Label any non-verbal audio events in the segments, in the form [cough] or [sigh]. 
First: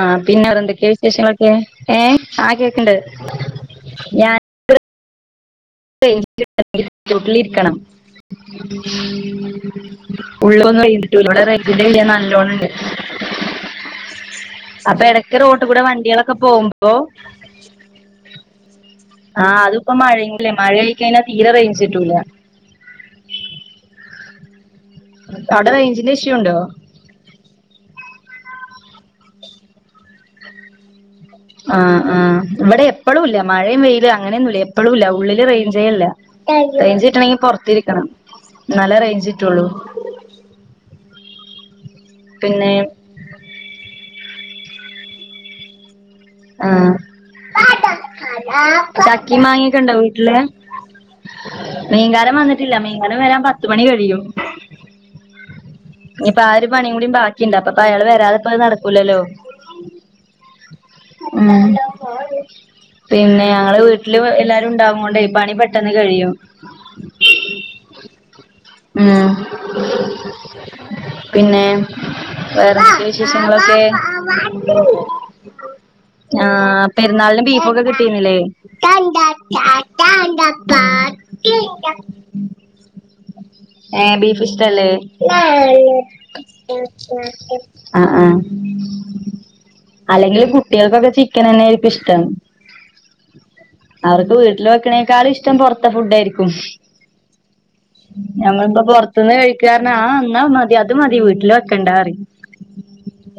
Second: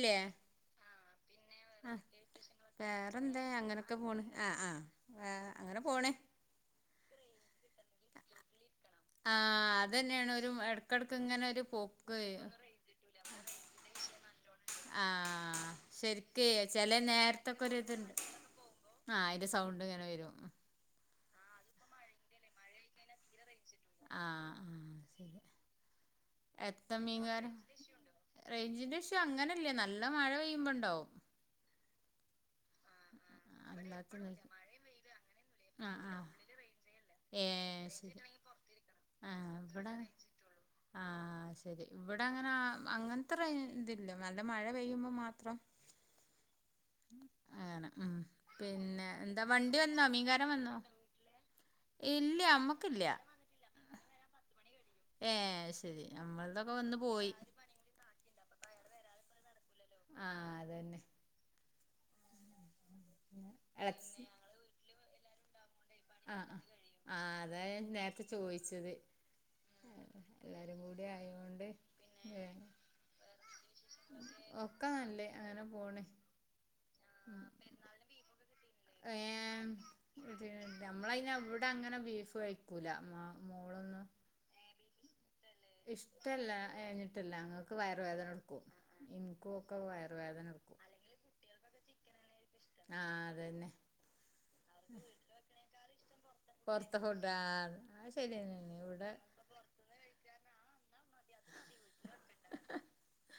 ആ പിന്നെ വേറെന്തൊക്കെയാ വിശേഷങ്ങളൊക്കെ? എഹ് ആ കേക്കണ്ട്. ഒക്കെ പോണ് ആ ആ. ആ അങ്ങനെ പോണ്. [unintelligible] ലിരിക്കണം. ആ അതന്നെയാണ് ഒരു [unintelligible] എടക്കെടക്ക് ഇങ്ങനെ ഒരു റെയിഞ്ചിന്റെ [unintelligible] പോക്ക് നല്ലോണംണ്ട്. അപ്പൊ ആ എടക് റോട്ട് കൂടെ വണ്ടികളൊക്കെ പോകുമ്പോ, [unintelligible] ത്തൊക്കെ രിതുണ്ട്. ആഹ് അത് ഇപ്പോ മഴല്ലേ. മഴായി കഴിഞ്ഞാൽ തീരെ റെയിഞ്ച് കിട്ടൂല. പെയ്തകഴിഞ്ഞ തീരെ റെയിഞ്ച് കിട്ടൂല. അ ആഹ്. അവിടെ റെയിഞ്ചിന്റെ ഇഷ്യൂ ഉണ്ടോ? റേഞ്ചിന്റെ ഇഷ്യു അങ്ങനെല്ല, നല്ല മഴ പെയ്യുമ്പോണ്ടാവും. ആഹ് ആ. ഇവിടെ എപ്പളും ഇല്ല. മഴയും വെയില് അല്ലാത്ത അങ്ങനെയൊന്നുമല്ല. എപ്പഴും ഇല്ല. ഉള്ളില് ആ റേഞ്ചേല്ല. ആ ണെങ്കി ഏ പൊറത്തിരിക്കണം. ശരി അന്നാലെ റേഞ്ച് ആ കിട്ടുള്ളൂ. ഇവിടെ ആ ശരി. ഇവിടെ അങ്ങനെ പിന്നെ ആഹ് അങ്ങെ അത്ര ഇതില്ല. നല്ല മഴ പെയ്യുമ്പോൾ മാത്രം. ആഹ് ആണ. ഉം പിന്നെ, ചക്കിം എന്താ വണ്ടി മാങ്ങിയൊക്കെ ഉണ്ടോ വന്നോ മീങ്കാര വീട്ടില് വന്നോ? മീൻകാരൻ ഇല്ല വന്നിട്ടില്ല. അമ്മക്കില്ല മീൻകാരൻ വരാൻ പത്തുമണി കഴിയും. ഏ ശരി ഇപ്പ ആ ഒരു നമ്മളതൊക്കെ പണിയും വന്ന് കൂടിയും പോയി ബാക്കിണ്ട്. അപ്പ അയാള് വരാതെപ്പോ നടക്കൂലല്ലോ. ആ അതന്നെ. ഉം. പിന്നെ ഞങ്ങള് വീട്ടില് എളച്ചി എല്ലാരും ഉണ്ടാവും കൊണ്ടേ, പണി പെട്ട [unintelligible] ആ ആ അതാ ഞാൻ നേരത്തെ ചോയിച്ചത്. ഉം എല്ലാരും കൂടി പിന്നെ ആയോണ്ട്, ഏ. വേറെന്തൊക്കെ വേറെന്തു വിശേഷങ്ങളൊക്കെ വിശേഷങ്ങളൊക്കെ? ഒക്കെ നല്ലേ അങ്ങനെ പോണ്. ആഹ് പെരുന്നാളിന് ഉം ബീഫൊക്കെ കിട്ടിണില്ലേ? ഏ നമ്മളയിന് ഇവിടെ അങ്ങനെ [unintelligible] ബീഫ് കഴിക്കൂല മ ഏ മോളൊന്നും ബീഫിഷ്ട്ടല്ലേ? [unintelligible] ക്ക്‌ വയറുവേദന എടുക്കും. ഇൻകൂ ഒക്കെ വയറുവേദന എടുക്കും. കുട്ടിയാൾക് ക്കെ ചിക്കനെ ആയിരിക്കും ഇഷ്ടം. ആ അതെ. അവർക്ക് വീട്ടില് വെക്കണേക്കാളിഷ്ടം പൊറത്തെ ഫുഡായിരിക്കും. ആ ഞമ്മളിപ്പോ പൊറത്ത്ന്ന് കഴിക്കാറിഞ്ഞ, ആ ന്നാ മതി അത് മതി വീട്ടില് വെക്കണ്ടാറിയും.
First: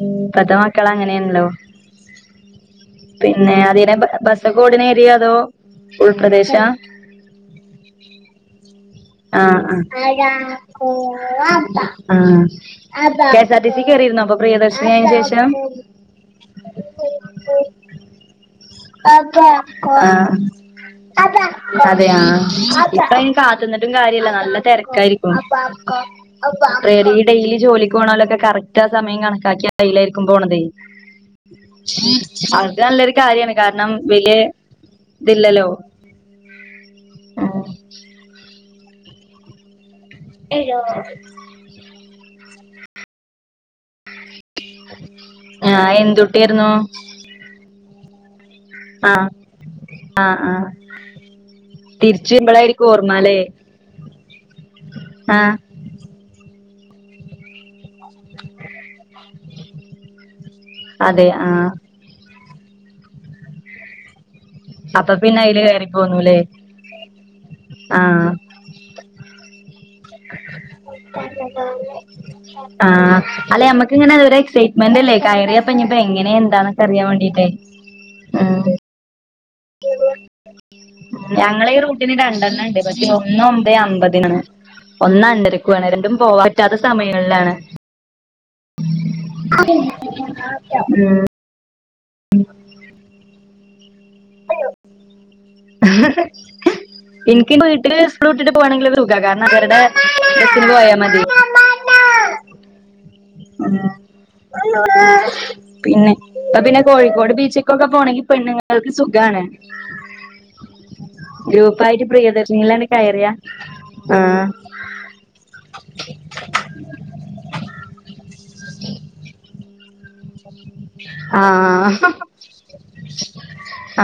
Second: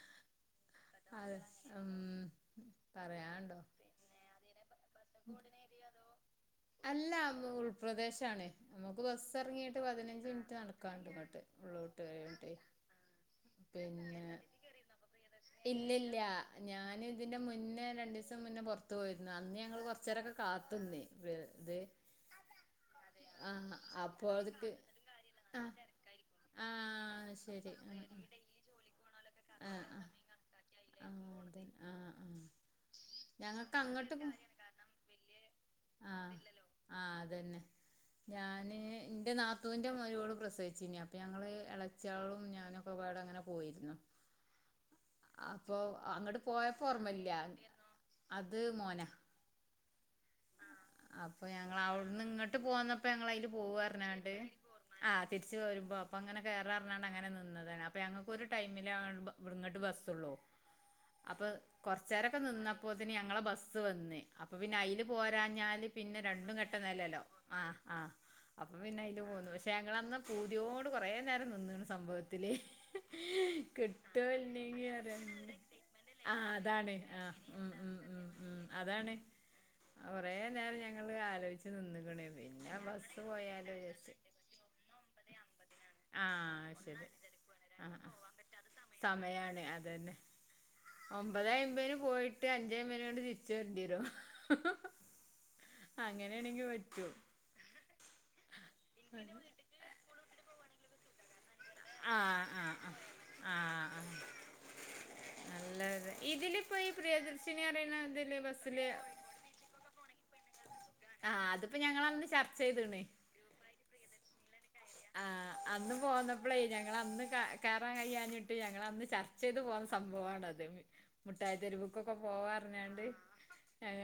ഉം. അത് പ്പത്തമക്കളങ്ങനെണ്ല്ലോ. ഉം. പിന്നെ പറയാണ്ടോ അതി [unintelligible] [unintelligible] നേരിയോ അതോ ഉൾപ്രദേശാ? അല്ല ഉൾപ്രദേശാണ് നമുക്ക് ബസ് ആ ആ ഇറങ്ങിയിട്ട് പതിനഞ്ച് മിനിറ്റ് നടക്കാണ്ട് ഇങ്ങോട്ട് ഉള്ളോട്ട് വരെ ആ കേ സർ ടി സി കേറിരുന്നോ? ഇപ്പ പ്രിയദർശിനിയായ ശേഷം? ഇല്ല. ഞാന് ഇതിനെ മുന്നേ രണ്ടിസം മുന്നേ പൊറത്ത് പോയിരുന്നു. അന്ന് ഞങ്ങള് കൊറേച്ചേരൊക്കെ കാത്ത്ന്നേ. അതെയ ഇപ്പയിന് ആ കാത്തിരിന്നിട്ടൊന്നു അപ്പൊ കാര്യല്ല. നല്ല അത്ക്ക് തെരക്കായിരിക്കും. ആ ആ [unintelligible] ഈ ഡെയിലി ശരി ആ ജോലിക്ക് പോണാലൊക്കെ കറക്റ്റ് ആ സമയം കണക്കാക്കി ആ ആ അയ്യിലായിരിക്കു പോണതെ. ആ അതെ ആ ആ അതല്ലൊരു കാര്യാണ്. ഞങ്ങക്ക് കാരണം അങ്ങോട്ട് വെല്ല്യ തില്ലല്ലോ? ആ ആ അതന്നെ. ഞാന് ഇന്റെ നാത്തൂവിന്റെ മരുമോളും, പ്രസവിച്ചിന്. അപ്പ ഞങ്ങള് ഇളച്ചാളും ഞാനൊക്കെ കൂടെ അങ്ങനെ പോയിരുന്നു. അപ്പൊ ആഹ് അങ്ങട് എന്തുട്ടിയായിരുന്നു പോയപ്പോർമില്ല. അത് മോനാ. ആ ആ അപ്പ ഞങ്ങളവിടുന്ന് ഇങ്ങട്ട് പോന്നപ്പ ഓർമ്മല്ലേ ഞങ്ങളതില് പോവറഞ്ഞാണ്ട് ആ ആഹ് തിരിച്ചു വരുമ്പ അപ്പങ്ങനെ കേററഞ്ഞാണ് അങ്ങനെ നിന്നത അപ്പ ഞങ്ങക്കൊരു ടൈമിലാമ്പവിടുങ്ങട്ട് ബസ്സള്ളു അതെ അപ്പൊ ആഹ് കൊർ സാരക്കെ നിന്നപ്പോത്തന് ഞങ്ങളെ ബസ്സ് വന്ന്. അപ്പ പിന്നെ അയില് അപ്പൊ പിന്നെ അയില് പോരാഞ്ഞാല് കേറി പിന്നെ പോന്നൂല്ലേ രണ്ടും ഘട്ടം നെലെലാവും ആ ആ അപ്പ പിന്നെ അയില് പോന്നു പഷെ ഞങ്ങളന്ന് പൂതിയോട് കൊറേ നേരം നിന്നീണ് ആഹ് സംഭവ ലേ ആഹ് അല്ലെ നമ്മക്ക് ഇങ്ങനെ കിട്ടുവോ ഒരു ഇല്ലെങ്കിറിയാ എക്സൈറ്റ്മെന്റ് അല്ലേ കയറിയപ്പ ഇനിയിപ്പോ എങ്ങനെ ആ എന്താന്നൊക്കെ അതാണ് അറിയാൻ ആ വേണ്ടീട്ടേ ഉം ഉം ഉം ഉം അതാണ് കൊറേ നേരം ഞങ്ങള് ആലോയിച്ച് ഞങ്ങളെ ഈ റൂട്ടിന് നിന്ന്ക്കണ് രണ്ടെണ്ണം പിന്നെ ഉണ്ട് ബസ് പോയാലോചാരിച്ച് ഒന്നണ്ടരക്കുവയാണ് രണ്ടും പോവാൻ പറ്റാത്ത സമയങ്ങളിലാണ്. ആ ആ സമയാണ് ഉം അതന്നെ ഒമ്പതെയമ്പയ്ന് പോയിട്ട് അഞ്ചേമ്പതിന് തിരിച്ചു വരണ്ടി വരും. [inaudible] അങ്ങനെയാണെങ്കി പറ്റും എനിക്ക് വീട്ടില് സ്കൂളിട്ടിട്ട് പോവാണെങ്കിലതുസുഖ കാരണം അവരടെ [unintelligible] പോയ മതി. ആ ആ ആ ആ ഉം ആ പിന്നെ ഇപ്പ ഇതിലിപ്പോ പിന്നെ ഈ കോയിക്കോട് പ്രിയദർശിനി ബീച്ചിക്കൊക്കെ പറയണ പോണെങ്കി ഇതില് ബസ്സില് പെണ്ണുങ്ങൾക്ക് സുഖാണ്. ആഹ് അതിപ്പോ ഗ്രൂപ്പായിട്ട് ഞങ്ങളന്ന് ചർച്ച പ്രിയദർശിനിലങ്ങട്ട് കയറിയ ആ ആ അന്നു പോന്ന പ്പളേ ഞങ്ങളന്ന് കേറാൻ കഴിയാഞ്ഞിട്ട് ഞങ്ങളന്ന് ചർച്ചെയ്ത് പോന്ന സംഭവാണത്. ആഹ് മുട്ടായിത്തെരുവുക്കൊക്കെ പോവാറിഞ്ഞാണ്ട്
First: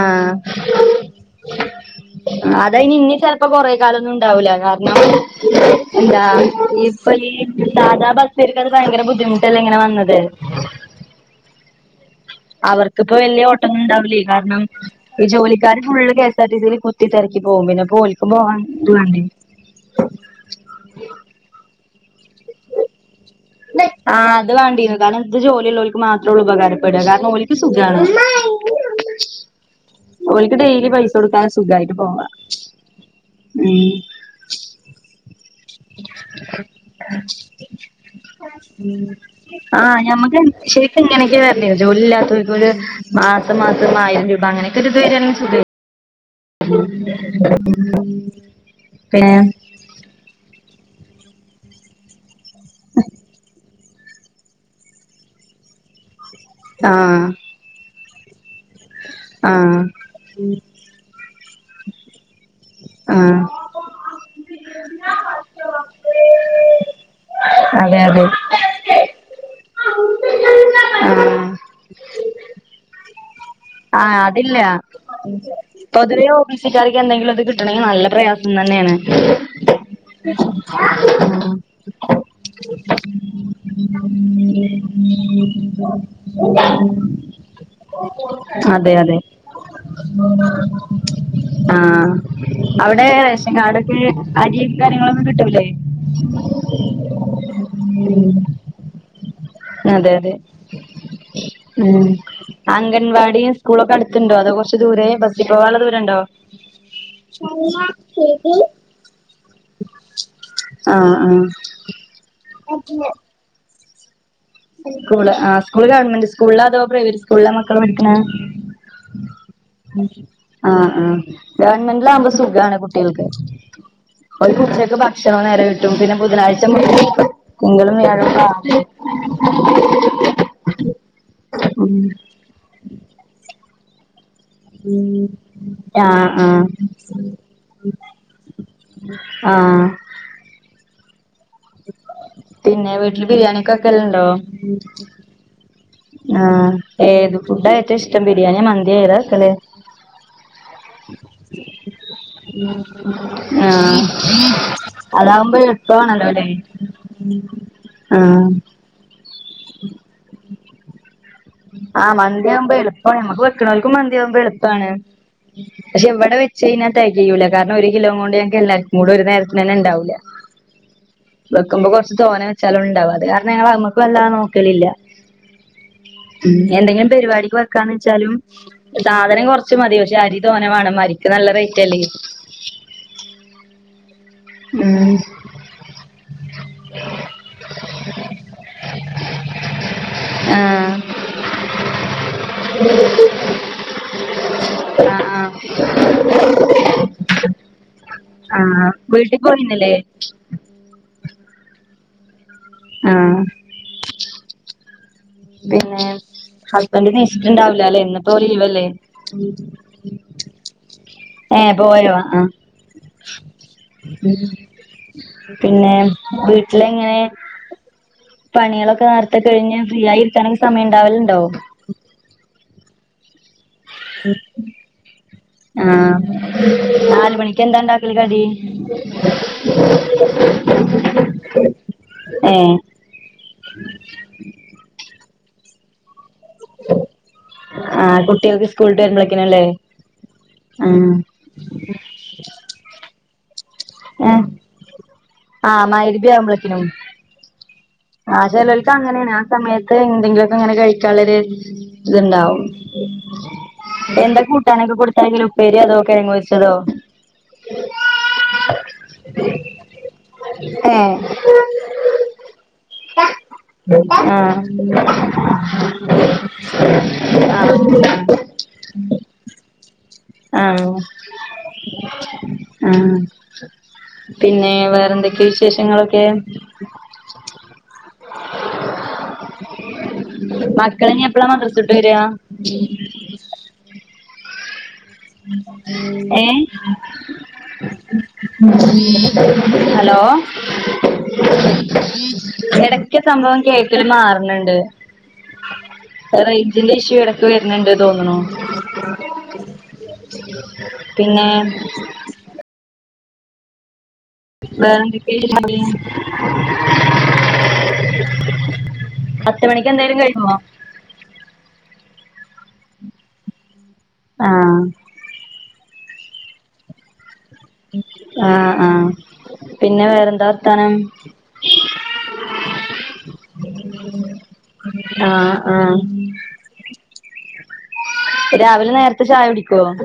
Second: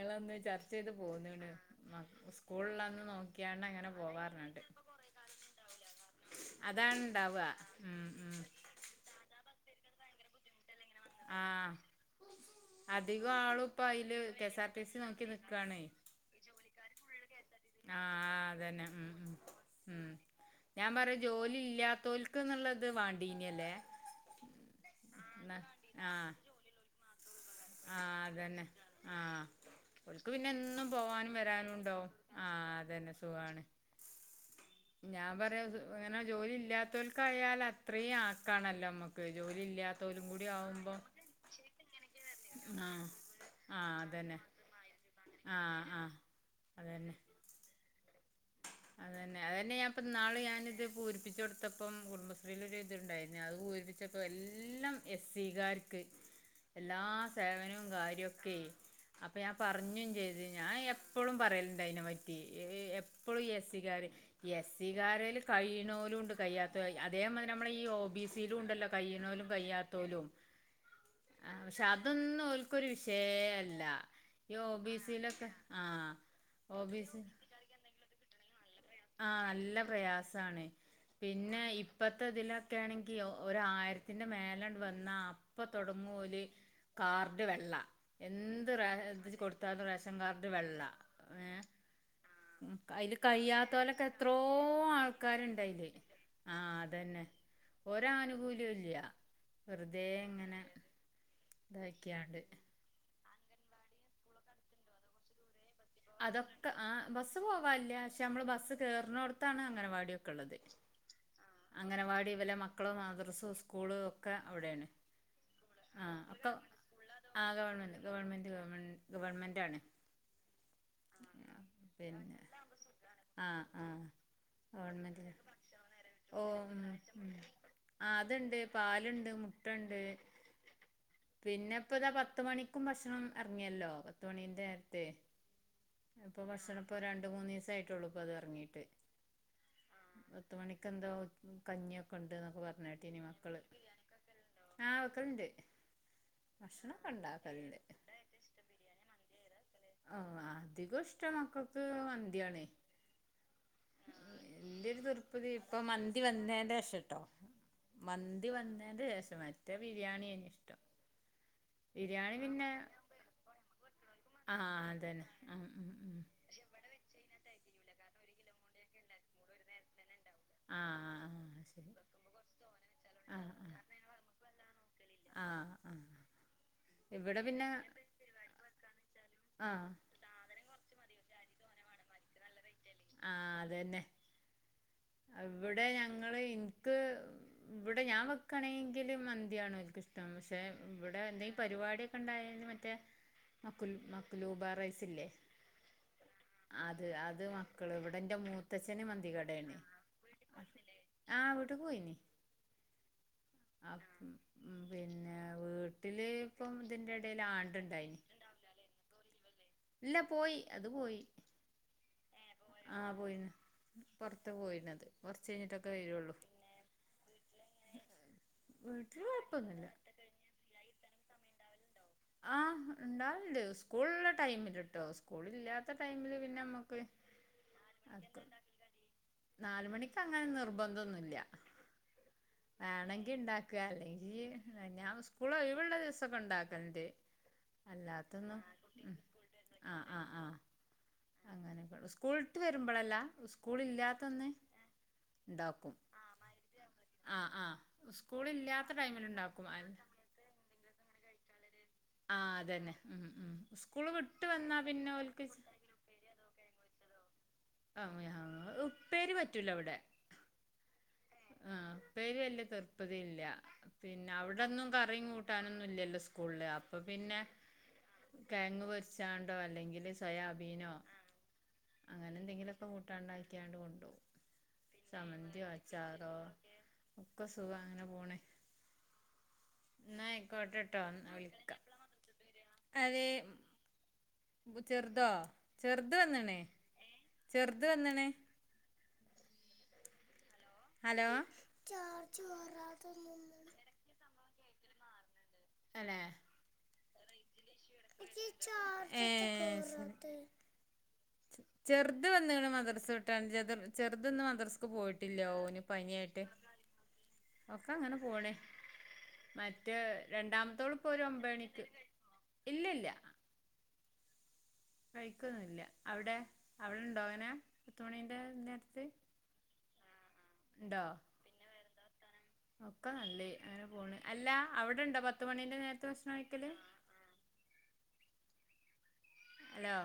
ആഹ് ചർച്ചെയ്ത് പോന്നണ് മ സ്കൂളള്ളന്ന് നോക്കിയാണ്ടങ്ങനെ പോവാറിഞ്ഞിട്ട്. [inaudible] ന എന്ത അതാണ് ഇപ്പ ഇണ്ടാവ ഉം സാധാ ഉം ബസാർക്കത് ഭയങ്കര ബുദ്ധിമുട്ടല്ലേ ഇങ്ങനെ വന്നത്. ആ അവർക്കിപ്പോ അധികം വല്യ ആളും ഇപ്പ ഓട്ടൊന്നും അയില് ഉണ്ടാവില്ലേ കാരണം കെഎസ്ആർ ടി സി ഈ നോക്കി ജോലിക്കാര് നിക്കാണേ. Full K S R T സിയിൽ കുത്തി തിരക്കി പോകും പിന്നെ ഇപ്പൊ ആ ഓൽക്കും പോവാൻ അതന്നെ ഇത് ഉം വേണ്ടേ ഉം ഉം ഞാൻ പറയാ ജോലി ഇല്ലാത്തോൽ ക്ക്‌ന്ന്ള്ളത് വാണ്ടീനിയല്ലേ ആഹ് അത് നഷ് ആ ഉകാരപ്പെട ആഹ അതന്നെ ആഹ ഒക്ക് പിന്നെ ഓൽക്ക് എന്നും ഡെയിലി പൈസ പോവാനും കൊടുക്കാതെ വരാനും സുഖായിട്ട് ഉണ്ടോ പോവാ ആഹ അതന്നെ സുഖാണ് ഉം ഞാൻ പറയാ അങ്ങനെ ജോലിയില്ല ഇല്ലാത്തോൽ കായിയാൽ അത്രയും ആക്കാണല്ലോ നമ്മക്ക് ജോലി ഇല്ലാത്തോലും കൂടി ആവുമ്പോ ജോലി ഇല്ലാത്തവർക്ക ഒരു ആഹ് മാസം മാസം ആയിരം രൂപ അങ്ങനൊക്കെ ഒരു ഇത് വരാണെങ്കി സുഖ ആഹ ആഹ [inaudible] പിന്നെ അതന്നെ അതന്നെ ഞാൻ അപ്പം നാളെ ഞാനിത് പൂരിപ്പിച്ചച്ച് കൊടുത്തപ്പം കുടുംബശ്രീയിലൊരു ഇതുണ്ടായിരുന്നു അത് പൂരിപ്പിച്ചപ്പോൾ എല്ലാം എസ് സികാർക്ക് [inaudible] എല്ലാ സേവനവും കാര്യവുക്കെ അപ്പൊ ഞാൻ ആഹ് പറഞ്ഞും ചെയ്തു ഞാൻ എപ്പഴും പറയലുണ്ട് അതിനെ പറ്റി എപ്പോഴും ആഹ് [unintelligible] [unintelligible] എസീകരൽ കഴണലുംണ്ട് കഴി അ അതേ മതി നമ്മള ഈ ഒ അതെ ബി അതെ സയിലും ഉണ്ടല്ലോ കയ്യുന്നലും കയ്യാത്തലും ആഹ് പക്ഷെ അതൊന്നും ഓല്ക്കരു വിഷയ അല്ല ആഹ് ഈ അതില്ല ഒ ബി സിയിലൊക്കെ ആഹ് പൊതുവെ ഓബിസിക്കാർക്ക് എന്തെങ്കിലും അത് കിട്ടണമെങ്കിൽ നല്ല പ്രയാസ ആഹ നല്ല പ്രയാസമാണ് പിന്നെ ഇപ്പത്തെ ഇതില ണെങ്കി ഒരു ആയിരത്തിൻ്റെ മേലെ വന്ന അപ്പം തുടങ്ങും ഓല് കാർ അത് വെള്ള എന്ത് റ അതെ അതെ എന്ത് കൊടുത്താലും റേഷൻ കാർഡ് വെള്ള ഏ ആഹ് അവിടെ അയിൽ റേഷൻ കാർഡൊക്കെ കയ്യാത്തലൊക്കെ എത്രോ അരിയും കാര്യങ്ങളൊന്നും ആൾക്കാരു കിട്ടൂലേ ണ്ടായില് ആഹ് അതന്നെ ഒരാനുകൂല്യ ഇല്ല വെറുതെ അതെ അതെ ഇങ്ങനെ ഉം ഇതാക്കിയാണ്ട് അംഗൻവാടി സ്കൂളൊക്കെ അടുത്തുണ്ടോ അതോ കുറച്ച് ദൂരെേ ബസി പോവാനുള്ള ദൂ അതൊക്കെ ആ ബസ്സ് പോകാനില്ല പക്ഷെ നമ്മള് ബസ്സ് കേറുന്നടത്താണ് അംഗനവാടിയൊക്കെ ഉള്ളത് ആഹ് ആഹ് അംഗനവാടി ഇ വല മക്കളെ മദൃസ സ്കൂള് ക്കെ അവിടെയാണ് സ്കൂള് ആഹ് സ്കൂള് ആ ഗവൺമെന്റ് അപ്പ സ്കൂളിലാ അതോ പ്രൈവറ്റ് ആ സ്കൂളിലാ മക്കള് ഗവൺമെന്റ് ഗവൺമെന്റ് പഠിക്കണെ ഗവൺമെന്റ് ഗവൺമെന്റ് ആണ് ആ ആ പിന്നെ ഗവൺമെന്റിലാകുമ്പോ സുഖാണ് ആഹ് ആഹ് ഓൽക്ക് ഉച്ചക്ക് ഗവൺമെന്റിലാ ഭക്ഷണവും ഭക്ഷണം കിട്ടും നേരെ പിന്നെ ബുധനാഴ്ച മുതല് കിട്ടും ഓ തിങ്കളും ആ വ്യാഴവും അതിണ്ട് കാലി പാല് ലിണ്ട് മുട്ടയിണ്ട് പിന്നെപ്പ ഇതാ പത്ത് മണിക്കും ഭക്ഷണം ഇറങ്ങിയല്ലോ പത്തുമണിന്റെ ഉം ആഹ് ഇപ്പൊ ആഹ് ഭക്ഷണ ഇപ്പൊ രണ്ട് മൂന്ന് ദിവസ ആയിട്ടള്ളു ഇപ്പ അത് ഇറങ്ങീട്ട് ആഹ് പത്ത് മണിക്ക് എന്തോ കഞ്ഞിയൊക്കെ ഉണ്ട് എന്നൊക്കെ പിന്നെ പറഞ്ഞിട്ട്നി വീട്ടില് മക്കള് ബിരിയാണിയൊക്കെ ആ വക്കലണ്ട് ആ ഏത് ഫുഡാ ഏറ്റോം ഇഷ്ടം ബിരിയാണിയ മന്തിയ ഏതാവെലക്കല് അധികം ഇഷ്ടം മക്കൾക്ക് മന്തിയാണേ [inaudible] എന്റെ ഒരു തൃപ്പതി അതാവുമ്പോ ഇപ്പൊ മന്തി എളുപ്പമാണല്ലോ അല്ലേ വന്നേന്റെഷംട്ടോ ആഹ് മന്തി വന്നെന്റെ ശേഷം മറ്റേ ബിരിയാണിനി ഇഷ്ടം ആ ബിരിയാണി പിന്നെ മന്തിയാവുമ്പോൾ എളുപ്പമാണ് നമ്മക്ക് വെക്കണവർക്കും മന്തിയാവുമ്പോൾ ആ എളുപ്പമാണ് അതന്നെ ആ ഉം പക്ഷെ ഉം എവിടെ വ ച്ച് കയിഞ്ഞ തേകയുല്ല കാരണം ഒരു കിലോ കൊണ്ട് ഞങ്ങക്ക് എല്ലാർക്കും കൂടെ ഒരു നേരത്തി തന്നെ ഉണ്ടാവൂല്ല ആ ആ വെക്കുമ്പോ ശരി കൊറച്ച് തോന്ന വെച്ചാലും ഉണ്ടാവും അത് കാരണം ഞങ്ങൾ അമ്മക്ക് വല്ലാതെ നോക്കലില്ല ആഹ് ആഹ് ഉമ് എന്തെങ്കിലും പരിപാടിക്ക് വെക്കാന്ന് വെച്ചാലും ആ സാധനംകൊറച്ച്മതി പക്ഷെഅരി തോനെവാണം അരിക്ക്നല്ല റേറ്റ്അല്ലേ. ആഹ് അതന്നെ ഉമ് ഇവിടെ ഞങ്ങള് ഇൻക്ക് ഇവിടെഞാൻ വെക്കയാണെങ്കില് മന്തിയാണ്ഓൽക്കിഷ്ട്ടം പക്ഷെ ആഹ് ഇവിടെഎന്തെപരിപാടിയെ കണ്ടായാൽമറ്റേ മക്കുൽ മക്കുലൂബറൈസ്സില്ലേ ആഹ് ആഹ് അത് അത് മക്കള് ഇവിടെ ന്റെ ആഹ് മൂത്തച്ഛന് മന്തി വീട്ടിൽ കടെണ് പോയിന്നില്ലേ ആഹ് വീട്ട്ക്ക് പോയിനീ ആഹ് അഹ് ഉം ഉം പിന്നെ പിന്നെവീട്ടില്ഇപ്പം ഹസ്ബൻഡ് നീച്ചിട്ടുണ്ടാവില്ല അല്ലെ ഇതിന്റെടേല്ആണ്ടുണ്ടായിന്. ഇന്നിപ്പോ ലീവല്ലേ ഇല്ല പോയി അത് പോയി ഏഹ്പോയോ ആഹ് ആഹ് പോയിണ് പൊറത്ത് പോയിണത് കൊറച്ച് പിന്നെ കഴിഞ്ഞിട്ടൊക്കെ വരുള്ളൂ വീട്ടില് എങ്ങനെ? വീട്ടില് പണിയളൊക്കെനേരത്തെകഴിഞ്ഞ് കൊഴപ്പൊന്നുല്ല ഫ്രീയായി ഇരിക്കാനൊക്കെ സമയംണ്ടാവലുണ്ടോ? ആഹ് ഇണ്ടാവൽണ്ട് സ് സ്കൂൾ ള്ള ടൈമില് ട്ടോ ആ സ്കൂളില്ലാത്ത ടൈമില് പിന്നമ്മക്ക് നാല് [unintelligible] കടി നാല് മണിക്ക് അങ്ങനെ നിർബന്ധംന്നുല്ല ഏ വേണെങ്കി ഇണ്ടാ ക്കാ അല്ലെങ്കീ ഞാൻസ്കൂളൊഴിവൂള്ള ദിവസ്സൊക്കെഉണ്ടാക്കാല്ണ്ട് ആഹ് കുട്ടികൾക്ക് സ്കൂൾട്ട് ഉം വരുമ്പളെക്ക്ണല്ലേ ആഹ് അങ്ങനെയൊക്കെള്ള സ്കൂൾട്ട് വരുമ്പോഴല്ല സ് ആ സ്കൂളില്ലാത്തന്ന് ആ ണ്ടാക്കും മഗ്‌രിബ് ആഹ് ആഹ് ആഹ് ചെലോൽക്ക് സ്കൂളില്ലാത്ത അങ്ങനെണ് ആ ടൈമില്ണ്ടാക്കും ആഹ് സമയത്ത് എന്തെങ്കിലുക്കെ ങ്ങനെ ചോയിക്കാള്ളര് ഇത്ണ്ടാവും അതന്നെ ഉം ഉം സ്കൂള് എന്താ വിട്ട് വന്നാ കൂട്ടാനൊക്കെ പിന്നെ കൊടുത്തയാക്കല് ഓൽക്ക് ഉപ്പേരി അതോ കിഴങ്ങ് പൊര്ച്ചതോ? അഹ് യാഹ് ഉപ്പേരി പറ്റൂലാ വിടെ എഹ് ആഹ് ഉപ്പേരിയല്ല [unintelligible] പതില്ല ആ പിന്നെഅവിടൊന്നും കറിംകൂട്ടാനൊന്നും ഇല്ലല്ലോ സ്കൂൾല് അപ്പൊ പിന്നെ ആഹ് കെഴങ്ങ്പൊരിച്ചാണ്ടോ ആഹ് അല്ലെങ്കില്സൊയാബീനോ അഹ് അങ്ങനെഎന്തെങ്കിലൊക്കെ കൂട്ടാണ്ടാക്കിയാണ്ട് കൊണ്ടൊവും പിന്നെ വേറെന്തൊക്കെയ ചമ്മന്തിയൊ വിശേഷങ്ങളൊക്കെ ച്ചാറോ ഒക്കെസുഖാഅങ്ങനെ പോണ്. ഇന്ന അയ്കൊട്ടെട്ടോ മക്കളിനി ന്ന എപ്പളാ വിളിക്ക മദ്രസ വിട്ട് വരാ അതെ വു ചെറുതോ ചെറുത് വന്ന്ണ് ഏഹ് ചെറുത് വന്ന്ണ് ഹലോ ഹലോ [unintelligible] മാറണണ്ട് അല്ലെ റേജിന്റെ ഇഷ്യു ഇടക്ക് വര്ണ്ണ്ട് തോന്ന്ണു ഏഹ് ശരി പിന്നെ ത് വന്ന്ണ് മദ്രസ് വിട്ടാണ്ട് [unintelligible] ചെറുത് ന്ന് മദ്രസ്ക്ക് വേറെന്തൊക്കെയ പോയിട്ടില്ല വിശേഷങ്ങള് ഓന് പനിയായിട്ട് ഒക്കെ അങ്ങനെപോണ് പത്ത് മണിക്ക് മറ്റേ എന്തായാലും കഴിക്കുമോ രണ്ടാമത്തോള് ഇപ്പൊ ഒരു ഒമ്പണിക്ക് ഇല്ലില്ല ആഹ് കഴിക്കൊന്നുല്ല അവിടെ അവിടെണ്ടോ അങ്ങനെ? പത്ത് മണീന്റെ ആഹ് നേരത്ത് ആഹ് പിന്നെ വേറെന്താ വർത്താനം? ഒക്കെനല്ലേഹ് അങ്ങനെപോണ് അല്ല അവിടെണ്ടോ ആഹ് പത്ത്മണീന്റെ ആഹ് നേരത്ത് ഭക്ഷ്ണം കഴിക്കല് രാവിലെ നേരത്തെ ചായൊടിക്കോ? ഹലോ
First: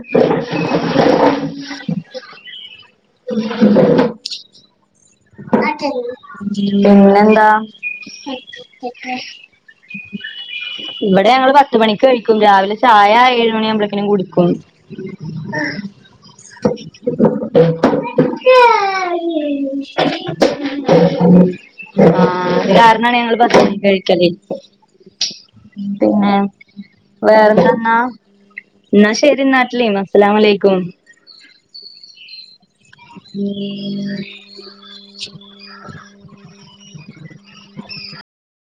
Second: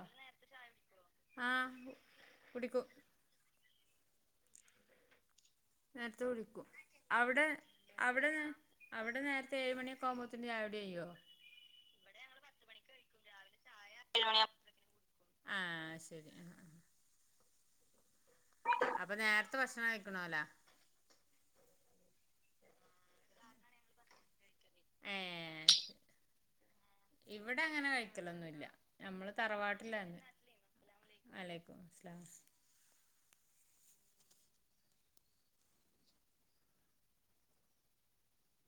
ആഹ് കുടിക്കും. [unintelligible] നേരത്തെ വിളിക്കും പിന്നന്താ അവിടെ അവിടെ അവിടെ നേരത്തെ ഏഴ് മണിയൊക്കെ ആകുമ്പോത്തിന് ചായ കുടി കയ്യോ ഇവിടെ ഞങ്ങള് പത്ത് മണിക്ക് കഴിക്കും രാവിലെ ചായ ഏഴ് മണിവുമ്പളേക്കിനും കുടിക്കും ആഹ് ശരി ആഹ് ആ അപ്പൊ നേരത്തെ ഭക്ഷണം കഴിക്കണോല ആഹ് അത് കാരണാണ് ഞങ്ങള് പത്ത് മണിക്ക് കഴിക്കല് ഏഹ് പിന്നെ ഇവിടെ അങ്ങനെ വേറന്തന്നാ കഴിക്കലൊന്നുല്ല എന്നാ നമ്മള് ശരി നാട്ടിലേ അസ്സലാം അലയ്ക്കും വഅലൈക്കും സലാം [unintelligible]